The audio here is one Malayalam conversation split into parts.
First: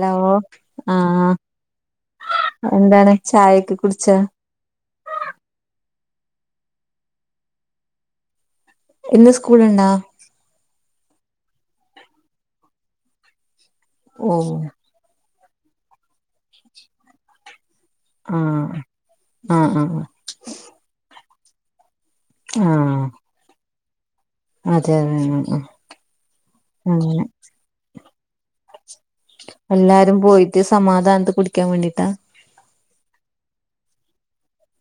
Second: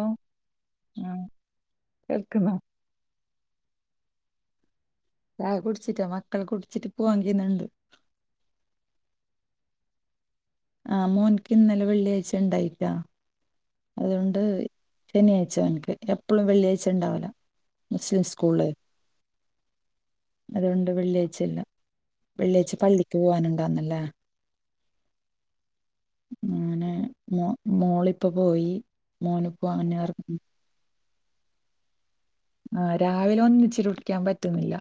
ഹലോ? ആഹ് കേക്കുന്നോ? എന്താണ് ചായൊക്കെ കുടിച്ചോ? ചായ കുടിച്ചിട്ടാ മക്കൾ കുടിച്ചിട്ട് പോവാങ്കിന്നാണ്ട്, ഇന്ന് സ്കൂളുണ്ടാ? ആഹ് മോൻക്ക് ഇന്നലെ വെള്ളിയാഴ്ച ഉണ്ടായില്ല ഓ അതുകൊണ്ട്, ശനിയാഴ്ച ഓൻക്ക് എപ്പളും വെള്ളിയാഴ്ച ഇണ്ടാവല, മുസ്ലിം സ്കൂള് ആഹ് ആഹ് ആഹ് അതുകൊണ്ട് വെള്ളിയാഴ്ച ഇല്ല, വെള്ളിയാഴ് ആഹ് പള്ളിക്ക് പോവാനുണ്ടാന്നല്ലേ, അതെ, അതെ, ആഹ്, ആഹ് അങ്ങനെ മോ മോളിപ്പ പോയി മോന് പോ അങ്ങനെർങ്ങ. ക്ക് സമാധാനത്തി കുടിക്കാൻ വേണ്ടിട്ടാ. ആഹ് രാവിലെ ഒന്നിച്ചിട്ട് കുടിക്കാൻ പറ്റുന്നില്ല.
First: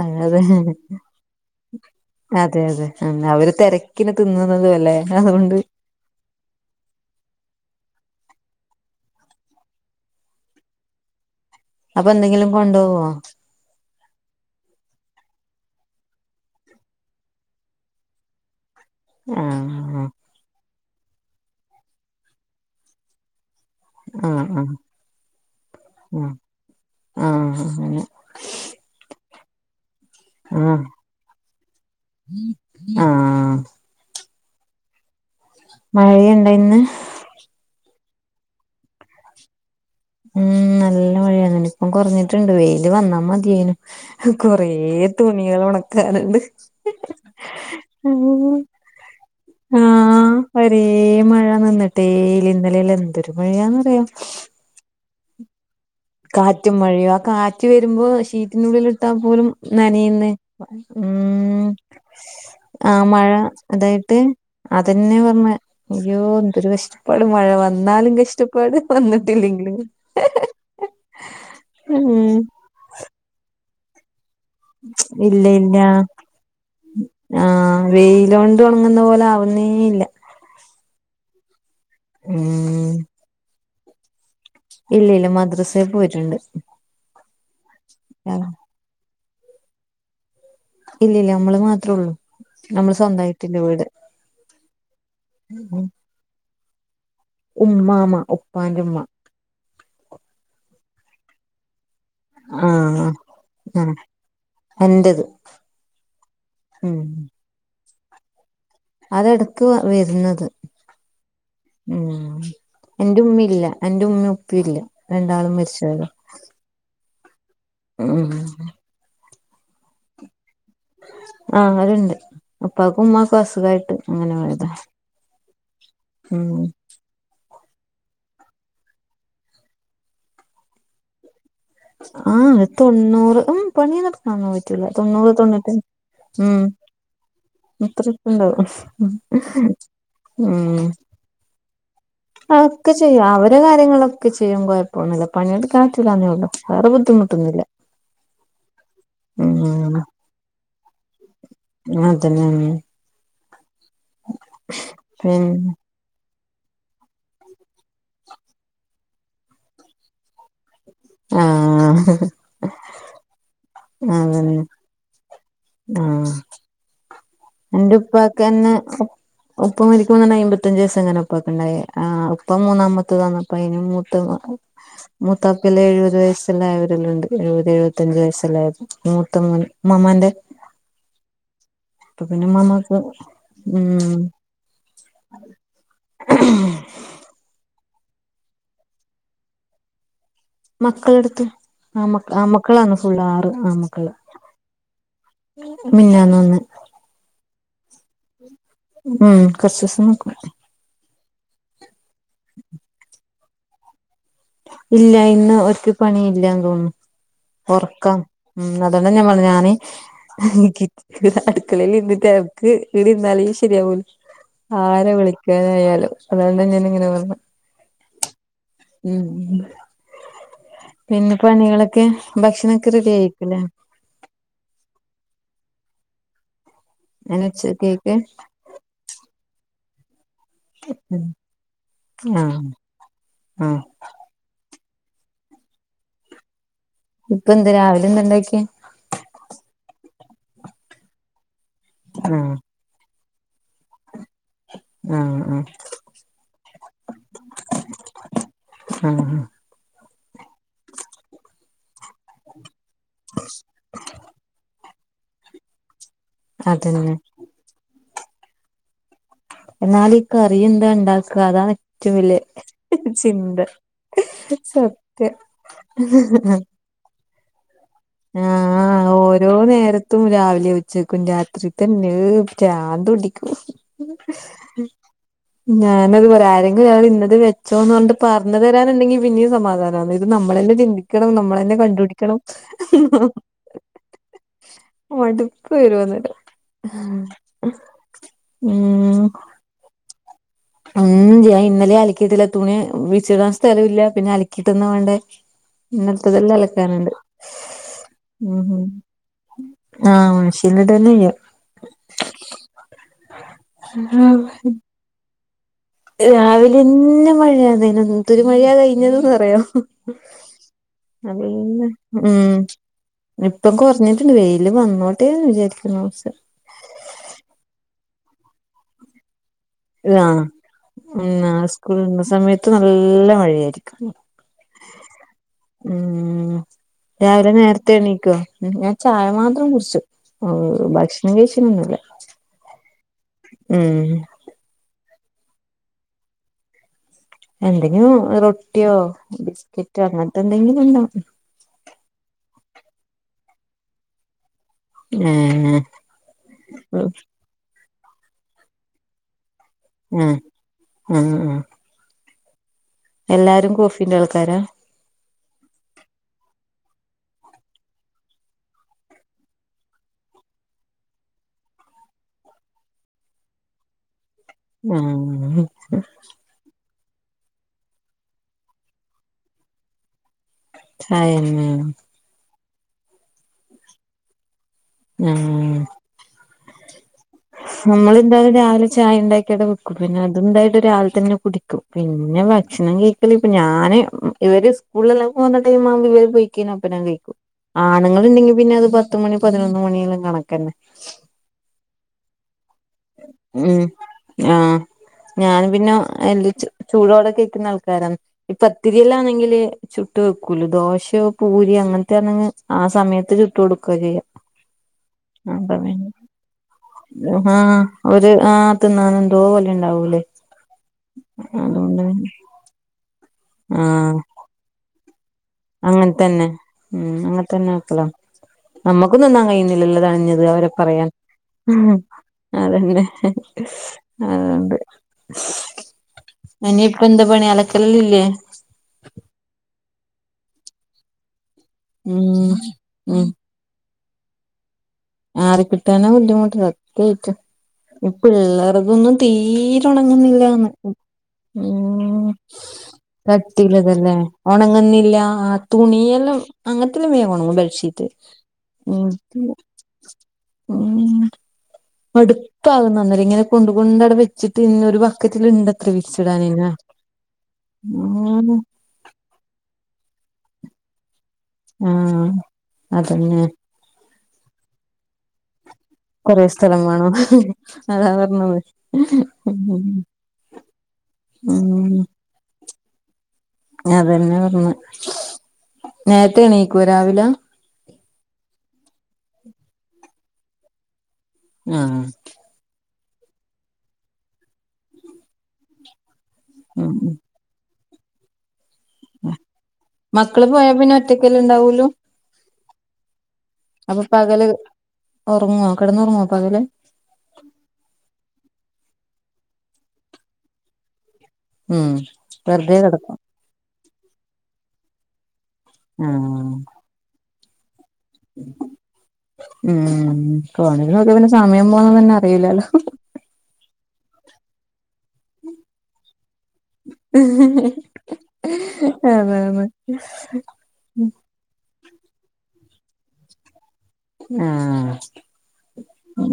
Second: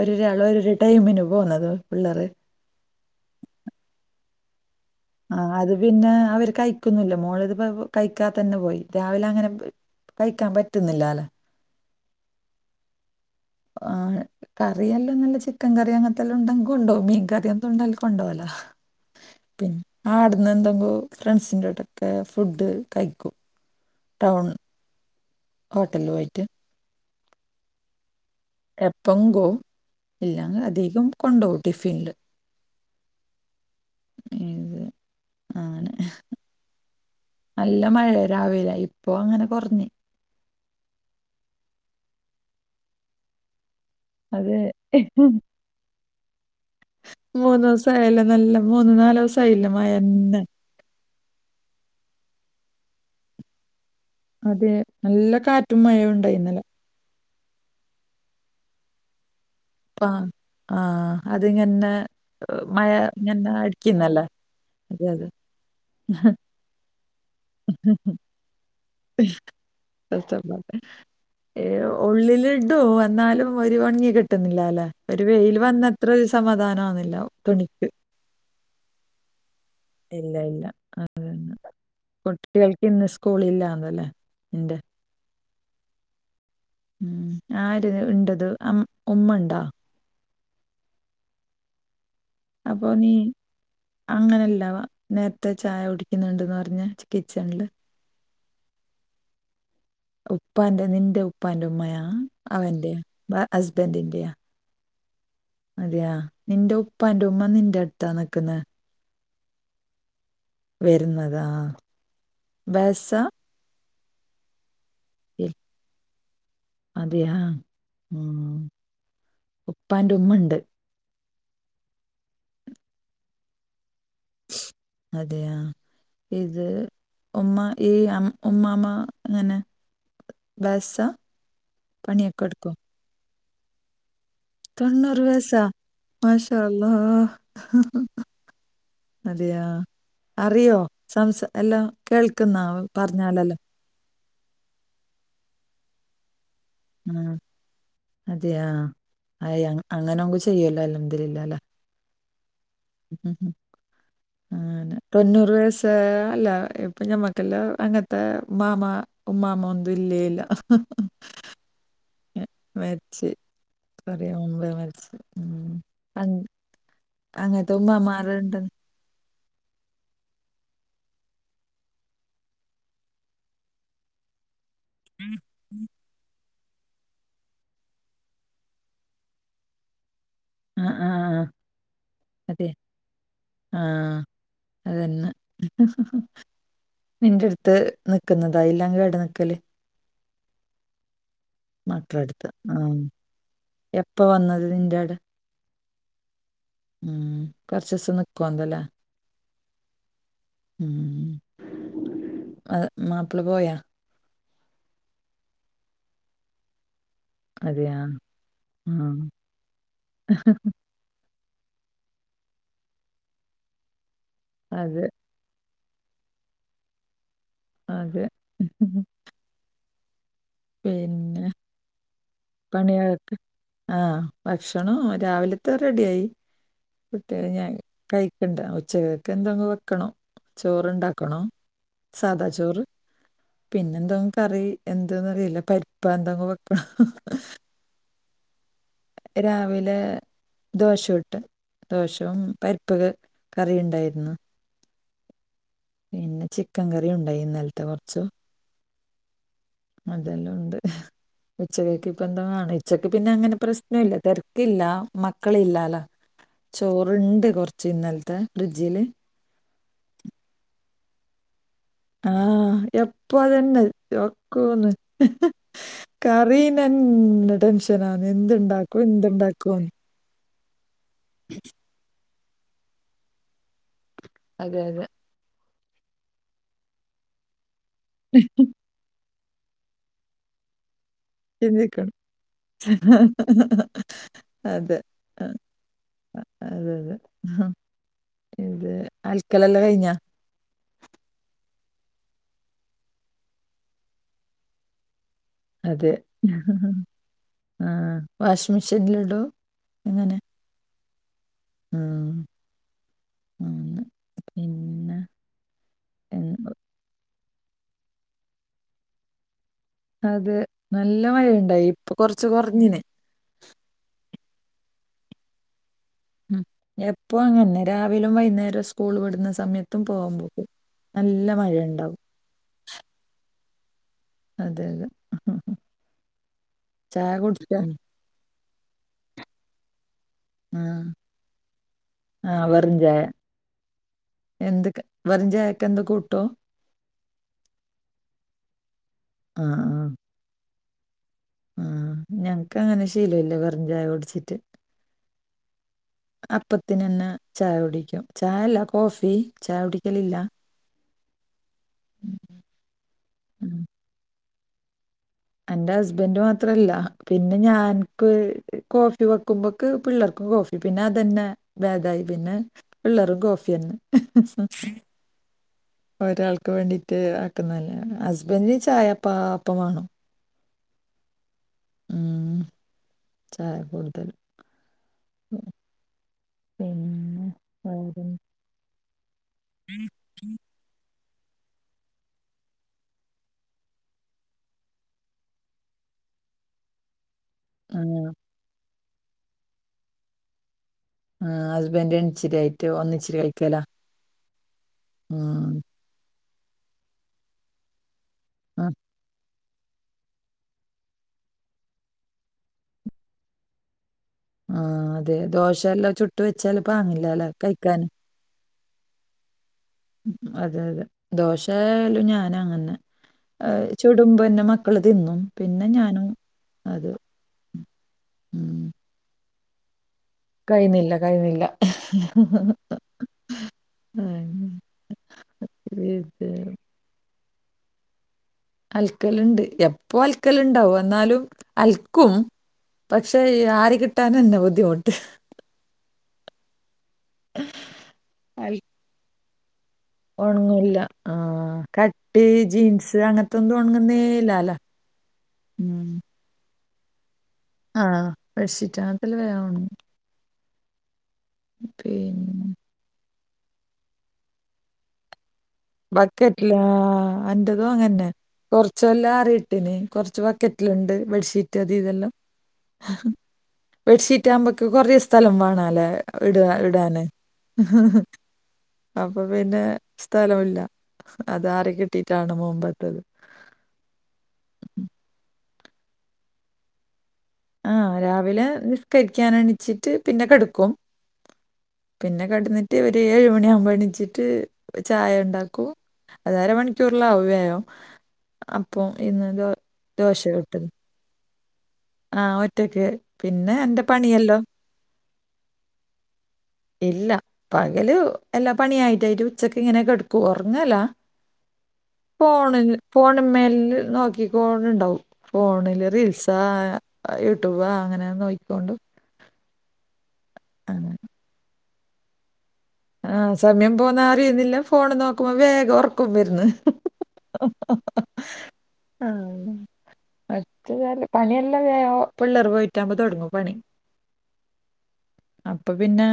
ഒരൂരാള് അതെ ഓരോരോ ടൈമിന് പോകുന്നത് പിള്ളേര്. അതെ, അതെ അവര് തെരക്കിന് തിന്നുന്നതും അല്ലെ, ആഹ് അത് പിന്നെ അവര് കഴിക്കുന്നില്ല മോള് ഇത് കഴിക്കാ തന്നെ പോയി രാവിലെ അങ്ങനെ. കഴിക്കാൻ പറ്റുന്നില്ലാലൊ. അപ്പൊ എന്തെങ്കിലും കൊണ്ടോവോ? ആഹ്. കറിയെല്ലാംനല്ല ചിക്കൻ കറി അങ്ങനത്തെല്ലാം ഉണ്ടെങ്കി കൊണ്ടോവും മീൻ കറി എന്തും ഉണ്ടേലും കൊണ്ടോവുല. പിന്ന ആഹ് ആടുന്ന് എന്തെങ്കോ ഫ്രണ്ട്സിന്റെടെക്കെ ഫുഡ് കഴിക്കും. ടൗൺ ആഹ്, ആഹ്, ഹോട്ടലിൽ ആഹ്, പോയിട്ട് ആഹ് അങ്ങനെ. എപ്പങ്കൊ ഇല്ലങ്ങനെ ആഹ് അധികം കൊണ്ടോവും ടിഫിനില്. ആഹ്. ഏത് അങ്ങനെ. മഴയുണ്ടോ ഇന്ന് നല്ല മഴ രാവിലെ ഇപ്പൊ അങ്ങനെ കൊറഞ്ഞ്. ഉം നല്ല മഴാണ് നിപ്പം കുറഞ്ഞിട്ടുണ്ട് വെയില് വന്നാ മതിയേന്. അത് കൊറേ തുണികള് ഒണക്കാനുണ്ട്. മൂന്നൂസ ആയല്ല നല്ല മൂന്നു നാലിസ ആയില്ലെ ആഹ് മയന്നെ. ഒരേ മഴ നിന്നിട്ടേല ഇന്നലെല്ല എന്തൊരു മഴയാന്നറിയൊ, അതെ നല്ല കാറ്റും മഴവും ഉണ്ടായി ഇന്നലെ, റ്റ്റും മഴയോ ആ കാററ്റ് വരുമ്പോ ഷീറ്റിനുള്ളിൽ ഇട്ടാൽ പോലും, ആ നനീന്ന് ആ ഉം അതിങ്ങനെ ഏ, ആ മഴ ഇങ്ങനെ അതായിട്ട് അടിക്കുന്നല്ലേ അതെ അതെന്നെ അതെ പർഞ്ഞെ അയ്യോ എന്തൊരു കഷ്ട ഇപ്പട് മഴ വന്നാലും കഷ്ടപ്പാട് വന്നിട്ടില്ലെങ്കിലും ഏഹ് ഉം ഉള്ളിലിടു എന്നാലും ഒരു ഒണിങ്ങി കി ട്ടുന്നില്ല അല്ലെ ഒരു ഇല്ല വെയിൽ ഇല്ല വന്ന അത്ര സമാധാനം ആന്നില്ല തുണിക്ക്, വെയ്ലൊണ്ട്, ഉണങ്ങുന്ന പോലെ ആവുന്നേ ഇല്ല, ഇല്ല ഇല്ല അതെന്നെ കുട്ടികൾക്ക് ഉം ഇന്ന് സ്കൂള് ഇല്ലാന്നല്ലേ, ഇല്ല ഇല്ല മദ്രസെ പോയിട്ടുണ്ട്, ആഹ് ഉ ആര് ഉണ്ടത് ഇല്ല ഉമ്മ ഉണ്ടോ? ഇല്ലല്ല നമ്മള് മാത്രേ ഉള്ളൂ, അപ്പൊ നമ്മള് നീ സ്വന്തായിട്ടില്ല വീട് അങ്ങനെല്ലവാ നേരത്തെ ചായ കുടിക്കുന്നുണ്ട്ന്ന് പർഞ്ഞെ, ഉമ്മാമ ഉപ്പാന്റെമ്മ, ഉപ്പാന്റെ നിന്റെ ഉപ്പാന്റെ ഉമ്മയാ ആ അവന്റെ ഹസ്ബൻറിന്റെയാ, എന്റെത്, അതെയാ, നിന്റെ ഉപ്പാന്റെ ഉമ്മ നിന്റെ അടുത്താ നിക്കുന്നെ? അതെടക്ക് വരുന്നത്, വരുന്നതാ ഉം ബേസ എന്റെ ഉമ്മില്ല. എന്റെ ഉമ്മയും ഉപ്പി ഇല്ല രണ്ടാളും മരിച്ച് പോയതാ അതെ യാ ഉം ഉം ഉപ്പാന്റെ ഉമ്മ ഉണ്ട് ആഹ് അവരുണ്ട് ഉപ്പാക്കും ഉമ്മാക്കും അസുഖമായിട്ട് അങ്ങനെ വയുതാ അതെയാ ഉം ഇത് ഉമ്മ ഈ ഉമ്മാമ എങ്ങനെ വാസ ആഹ് തൊണ്ണൂറ് ഉം പണി നടക്കന്ന പറ്റൂല തൊണ്ണൂറ് തൊണ്ണൂറ്റി മാഷാ ഉം അല്ലാ അത്ര ഇപ്പ ഇണ്ടാവും അതെയാ ഉം അറിയോ സംസ അല്ലാം ഒക്ക ചെയ്യും അവരെ കാര്യങ്ങളൊക്കെ ചെയ്യും കുഴപ്പൊന്നുമില്ല പണിയെടുക്കാ പറ്റുല്ലന്നേ ഉള്ളൂ വേറെ ഉം ബുദ്ധിമുട്ടൊന്നുല്ല അതെയാ അ ഉം അങ്ങനെങ് ചെയ്യല്ലോ അല്ലോ അൽഹംദുലില്ല ആതന്നെ ആന് തൊണ്ണൂറ് പിന്നെ വയസായഅല്ല കുഞമ്മക്കല്ല അങ്ങനത്തെ മാമ ഉമ്മാമ ഒന്നും ഇല്ലേല്ല ആഹ് മരിച്ച് പറിയ അതന്നെ മുമ്പെ മരിച്ച് ഉം. ആഹ് അങ് എന്റെ അങ്ങനത്തുമ്മമാരുണ്ട് ഉപ്പക്കെന്നെ ഉപ്പ മരിക്കുമതന്നെ അമ്പത്തഞ്ചച് വയസ്എങ്ങനെ ഒപ്പൊക്ക ഉണ്ടായി ആഹ് ഒപ്പം മൂന്നാമത്തത് തന്നപ്പ അ മൂത്ത മുത്താപ്പില ഇഴത് വയസ്സ് ല്ലായവരില്ല ഉണ്ട് എഴുപത് എഴുപത്തചു വയസ്സായ മൂത്ത ഉമ്മാമ്മന്റെ ആഹ് ആഹ് ആഹ് ഇപ്പ പിന്നെ ഉമ്മാമക്ക് ഉം അതന്നാ നിന്റെ എടുത്ത് നിക്കുന്നതാ ഇല്ലാങ്കടെ ഇവടെ നിക്കല് മക്കള് എടുത്ത് ആമ മക്കള ആമ അടുത്ത് ആ മക്കളാണ് ഫുള് ആറ് ആമ്മക്കള് എപ്പ വന്നത് നിന്റെ അവിടെ മിഞ്ഞാന്ന് വന്ന് ഉം കുറച്ച്സം നിക്കോന്തല്ലേ ഉം കുർചുസം നിക്കും ഉം അത് മാപ്പിള പോയ ഇല്ല ഇന്ന് ഒരിക്ക് പണി ഇല്ല തോന്നു അതെയാ ഉറക്കാം ഉം ആ അതൊണ്ട ഞാൻ പറഞ്ഞെ ഞാന് എനിക്ക് ഇവിടെ അടുക്കളെൽ നിന്നിട്ട് ആൾക്ക് ഇവിടെ ഇര്ന്നാലെ ശരിയാവുല അതെ ആര വിളി ക്കൻ ആയാലും അതൊട ഞാൻ ഇങ്ങനെ പറഞ്ഞെ അതെ ഉം പി പിന്നെ പണികളൊക്കെ ഭക്ഷണൊക്കെ റെഡി പണികളൊക്കെ ആയിരിക്കുല്ലേ ആഹ് ഭക്ഷണം രാവിലത്തെ റെഡിയായി അയിന് കുട്ടികളും ഞാനും ഉച്ചത്തേക്ക് കഴിക്കണ്ട ഉച്ചകൊക്കെ എന്തെങ്കും വെക്കണം ഉം ചോറണ്ടാക്കണോ സാദാ ആഹ് ചോറ് ആഹ് പിന്നെന്തോ‌ കറി എന്തന്നറിയില്ല പരിപ്പ എന്തെങ്കും വെക ഇപ്പ എന്ത് രാവിലെ എന്താ ഉണ്ടാക്കിയെ രാവിലെ ദോശുട്ട് ദോശവും ആഹ് പരി പ്പൊക്കെ കറി ഉണ്ടായിരുന്നു ആഹ് ആഹ് പിന്നെ ചിക്കൻ കറി ഉണ്ടായി ഇന്നലത്തെ കൊറച്ചു ആഹ് ആഹ് അതെല്ലാം ഉണ്ട് ഉച്ചകക്ക് ബന്താമാണ് ഉച്ചക്ക് പിന്നെ അങ്ങനെ പ്രശ്ന ഇല്ല തിരക്കില്ല മക്കള ഇല്ലല്ല അതന്നെ ചോറിണ്ട് കൊറച്ച് ഇന്നലത്തെ ഫ്രിഡ്ജില് എന്നാലി കറി എന്താ ഉണ്ടാക്ക അതാണ് ഏറ്റവും വല്യ ആഹ് എപ്പ ചിന്ത തന്നെ ചോക്കൂന്ന് സത്യം കറി തൻനെ ടെൻഷനന്ന് എന്തു ഉണ്ടാക്കും എന്തുണ്ടാക്കും എന്ന് ത്തു രാവിലെ ഉച്ചേക്കു രാത്രി തന്നെ പ്രാന്ത് പിടിക്കും അതെ അതെ ഞാനത്പറ ആരെങ്കിലും അത് ഇന്നത് വെച്ചോന്ന്പറഞ്ഞിട്ട് പറഞ്ഞു തരാനുണ്ടെങ്കിൽ പിന്നേം സമാധാനണ് ഇത് നമ്മള തന്നെ ചിന്തിക്കണം നമ്മള തന്നെ ചിന്തിക്കണം കണ്ടുപിടിക്കണം അതെ മടുപ്പ് വരും അതെ അതെ ഉം ക്കലല്ലാം കഴിഞ്ഞ ഉം ഞാൻ ഇന്നലെ അലക്കിട്ടില്ല തുണി വിശിട സ്ഥലവില്ല പിന്നെ അലക്കിട്ടന്ന വേണ്ടേ അതെ ഇന്നത്തെതെല്ല അല്ലക്കാനണ്ട് ആ ഉം വാഷിംഗ് മെഷീനിലിടോ എങ്ങനെ ആഹ് എന്നിട്ടനയാ ഉം അങ്ങനെ. [unintelligible] പിന്നെ എൻ- രാവിലാന്നെ മഴയാ അന എന്തൊരു മഴയാ കഴിഞ്ഞതന്ന് പറയാ അത് നല്ല മഴയുണ്ടായി അതന്നെ ഇപ്പൊ കുറച്ച് ഉം കുറഞ്ഞിന് ഇപ്പം കുറഞ്ഞിട്ടുണ്ട് വെയില് വന്നോട്ടേന്ന് വിചാരിക്കുനുസ് ഉം എപ്പൊ അങ്ങനെ രാവിലും വൈകുന്നേരം സ്കൂൾ വിടുന്ന സമയ ആതാ ഉം ആ സ്കൂള് ഉണ്ടാവും വിട്ന്ന സമയത്ത് നല്ല മഴയാരിക്കും അതെ അതെ ഉം ചായ രാവിലെ കുടിച്ച നേരത്തെ എണീക്കുവോ ഞാൻ ചായ മാത്രം കുടിച്ചു ഭക്ഷണം കഴിച്ച് ഒന്നും ഇല്ല ആഹ് വെറും ചായ ഉം [unintelligible] എന്ത് വെറും ചായക്ക്‌ എന്താ കൂട്ടോ എന്തെങ്കിലും റൊട്ടിയോ ആ ബിസ്കറ്റോ അങ്ങനത്തെ എന്തെങ്കിലും ഉണ്ടാക്കും ആഹ് ഞങ്ങക്ക് അങ്ങനെ ശീലവില്ലേ വെറും ചായ കുടിച്ചിട്ട് ഉം [unintelligible] അപ്പത്തിന് തന്നെ ചായ കുടിക്കും ചായയല്ല കോഫി ചായ കുടിക്കല് ഇല്ല ആഹ് ആഹ് എല്ലാരും കോഫിന്റെ ആൾക്കാരാ എന്റെ ഹസ്ബൻഡ് മാത്രല്ല പിന്നെ ഞാൻക്ക് കോഫി വെക്കുമ്പോ- ക്ക് പിള്ളേർക്ക് കോഫി പിന്നെ അതന്നെ ഭേദായി പിന്നെ പിള്ളേരും കോഫി തന്നെ ആഹ് ഒരാൾക്ക് വേണ്ടിട്ട് ആക്കുന്നതന്നെ ഹസ്ബൻഡന് ചായ എപ്പാ അപ്പ വേണം ചായ തന്നെയൊ ഉം ചായ കൂടുതൽ ആഹാ പിന്നെ നമ്മള് വേറെ എന്തായാലും രാവിലെ ചായ ഉണ്ടാക്കിയിടെ വെക്കും പിന്നെ അത് എന്തായാലും രാവിലെ തന്നെ കുടിക്കും പിന്നെ ഭക്ഷണം കഴിക്കല് ഇപ്പൊ ഞാന് ഇവര് സ്കൂളി എല്ലാം പോവുന്ന ടൈം ആവുമ്പോ ഇവര് പോയി ഒപ്പം ഞാൻ കഴിക്കും ആ ആണുങ്ങളുണ്ടെങ്കി പിന്നെ അത് പത്തുമണി പതിനൊന്ന് മണിയെല്ലാം കണക്ക്‌ തന്നെ ആ ഹസ്ബൻഡ് രണ്ട [unintelligible] ഇരി ആയിട്ടോ ഒന്നിച്ച് കഴിക്കല ഉം ആഹ് ഞാൻ പിന്നെ എല് ചൂടോടെ കഴിക്കുന്ന ആൾക്കാരാണ് ഈ ആ പത്തിരില് ആണെങ്കില് - ചുട്ട് വെക്കൂല ദോശയോ പൂരിയോ അങ്ങനത്തെയാണ് അങ്ങ് ആ സമയത്ത് ചുട്ട് കൊടുക്കുക ചെയ്യാ ആഹാ അതെ ദോശ എല്ലാം ചുട്ട് വെച്ചാല് പാങ്ങില്ല അല്ലേ ആ ഒരു ആഹാ തിന്നാൻ എന്തോ പോലെ ഉണ്ടാവൂ അതെ അതെ ദോശയായാലും ഞാന് അങ്ങനെ ആഹ് ചുടുമ്പം പിന്നെ - മക്കള് തിന്നും പിന്നെ അങ്ങനെ ഞാനും തന്നെ ഉം അത് അങ്ങനെ തന്നെ ആക്കലാ ഉം നമ്മുക്കൊന്നും തിന്നാൻ കഴിയുന്നില്ലല്ലോ തഴി [unintelligible] ഞ്ഞ ഉള്ള [unintelligible] വരെ പറയാൻ കഴിയുന്നില്ല കഴിയുന്നില്ല അത് അങ്ങനെ ആയൊണ്ട് ഉം, ഇത് എനി ഇപ്പൊ എന്ത് പണിയാ അലക്കല് ഇല്ലേ അലക്കല് ഇണ്ട് എപ്പൊ അല ക്കല്ണ്ടാവും എന്നാലും- അലക്കും ഉം ഉം പക്ഷേ ആര് [unintelligible] കിട്ടനാ നുവതി കൊണ്ട് ആരാ കിട്ടാനാ ബുദ്ധിമുട്ട് സത്യായിട്ടും ഈ അൽ- പിള്ളേർതൊന്നും തീര- ട്ടൊ ഒണങ്ങും നില്ലാന്ന് ഉണങ്ങില്ല ആ കട്ടി ജീൻസ് അങ്ങനത്തെ ഒന്നും കട്ടിയുള്ളത് അല്ലേ ഉണങ്ങുന്നേലാല ഒണങ്ങുന്നില്ല ഉം. തുണിയെല്ലാം അങ്ങനത്തെല്ലാം വേഗം ഒണങ്ങും [unintelligible] ആ ബെഡ്ഷീറ്റ് അങ്ങനത്തെ മടുത്തി വേണം [unintelligible] പിന്നെ ഇപ്പ ആവും അന്നേരം ഇങ്ങനെ കൊണ്ട് കൊണ്ട് അവിടെ വച്ചിട്ട് ഒരു ബക്കറ്റില് ഇണ്ട് ബക്കറ്റിലാ അന്റതും അങ്ങനെ തന്നെ ഉം കൊ - ചൊല്ലാ [unintelligible] റിട്ടിന് കൊറച്ച് ബക്കറ്റില്ണ്ട് ബെഡ്ഷീറ്റ്- ആഹ് ഇതെല്ലാം അതന്നെ ബെഡ്ഷീറ്റ് ആവുമ്പം നമുക്ക് കൊറേ സ്ഥലം വേണാലോ കൊറേ ഇട്ക സ്ഥലം വേണം ഇടാനെ അതാ പറഞ്ഞത് അപ്പൊ പിന്നെ ഉം സ്ഥലം ഇല്ല അതാരെ കിട്ടിട്ടാണ് മോൻ വന്നത് അതന്നെ പറഞ്ഞ്. നേരത്തെ എണീക്കോ രാവിലെ? ആഹ് രാവിലെ നിസ്കരിക്കാൻ എണിച്ചിട്ട് പിന്നെ കെട്ക്കും ആഹ് പിന്നെ കെടന്നിട്ട് ഒരു ഏഴ് മണിയാവുമ്പോ എണിച്ചിട്ട് ചായണ്ടാക്കും അത് ഉം അരമണിക്കൂറിലാവും വേഗം അപ്പം ഇന്ന് ദോ ദോശ ചുട്ടത് റ്റക്കല്ലേ ണ്ടാവുലൂ ആഹ് ഒറ്റക്ക് അപ്പോ പകല് ഒറങ്ങോ? കെടന്നൊർങ്ങോ പകല് ഇല്ല പകല് എല്ലാ പണിയായിട്ടായിട്ടും. ഉച്ചക്ക് ഇങ്ങനെക്കെടുക്കും. ഒറങ്ങേല്ല ഉം വെറുതെ ഫോണിൽ കിടക്കും ഫോൺമ്മേൽല് നോക്കിക്കോണ്ട്ണ്ടാവും ഫോണില് ആഹ് റീൽസാ, യൂട്യൂബാ അങ്ങനെ നോക്കിക്കൊണ്ട് ഉം ഫോണില് അങ്ങനെ നോക്ക്യ പിന്നെ സമയം പോണതന്നെ അറീല്ലാല്ലോ. ആഹ് സമയം പോകുന്നത് അറീന്നില്ല. ഫോണ് നോക്കുമ്പോ വേഗ ഒർക്കും വെര്ന്ന് അതാണ് അത് കാരണം പണിയെല്ലാം വെയോ പിള്ളേർ പോയിറ്റാവുമ്പോ തൊടങ്ങും പണി. ആഹ് അപ്പ പിന്നെ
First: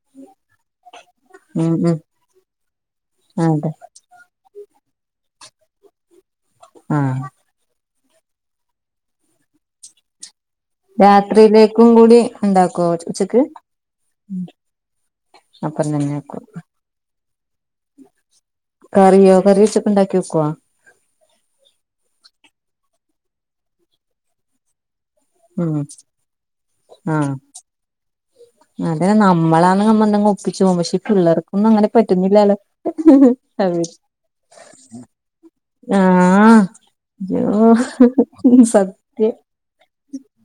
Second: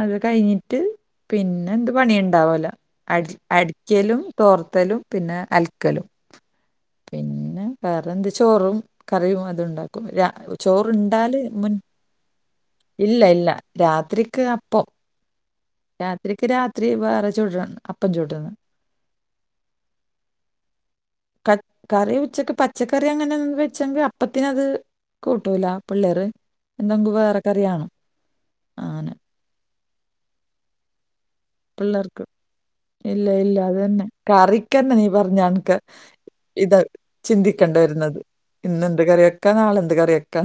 അത് കഴിഞ്ഞിട്ട് പിന്നെ ഉം എന്ത് ഉം പണി ഇണ്ടാവൂല. അടി അതെ അടിക്കലും തോർത്തലും പിന്നെ അൽക്കലും. ആഹ് പിന്നെ വേറെ എന്ത്? ചോറും കറിയും അത്ണ്ടാക്കും. രാ ചോറുണ്ടാല്. മുൻ രാത്രിയിലേക്കും കൂടി ഉണ്ടാക്കുവോ ഇല്ല ഉച്ചക്ക് ഇല്ല രാത്രിക്ക് അപ്പം. അപ്പം തന്നെ രാത്രിക്ക് ആക്കും രാത്രി വേറെ ചുടാ. അപ്പം ചുട്ണ്. കറിയോ കറി ഉച്ചക്ക്ണ്ടാക്കി വെക്ക്വോ? ക കറി ഉച്ചക്ക് പച്ചക്കറി അങ്ങനെ വെച്ചെങ്കി അപ്പത്തിന് അത്. കൂട്ടൂല ഉം പിള്ളേറ് എന്തെങ്കും ആഹ് വേറെ കറിയാണം അതെ നമ്മളാന്ന് നമ്മ എന്തെങ്കും ഒപ്പിച്ചും പക്ഷേ പിള്ളേർ പിള്ളേർക്ക് ഇല്ല ഇല്ല അത് അവര് തന്നെ. കറിക്കന്നെ നീ പറഞ്ഞാൻക്ക് ആഹ് ഇത് അയ്യോ ചിന്തിക്കണ്ടവരുന്നത് ഇന്നന്ത് സത്യം കറിവക്കാ? നാളെന്ത് കറിവക്കാ?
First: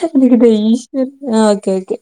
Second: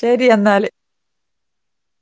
ശരി എന്നാല് ഏഹ് ആഹ് ഓക്കെ ഓക്കെ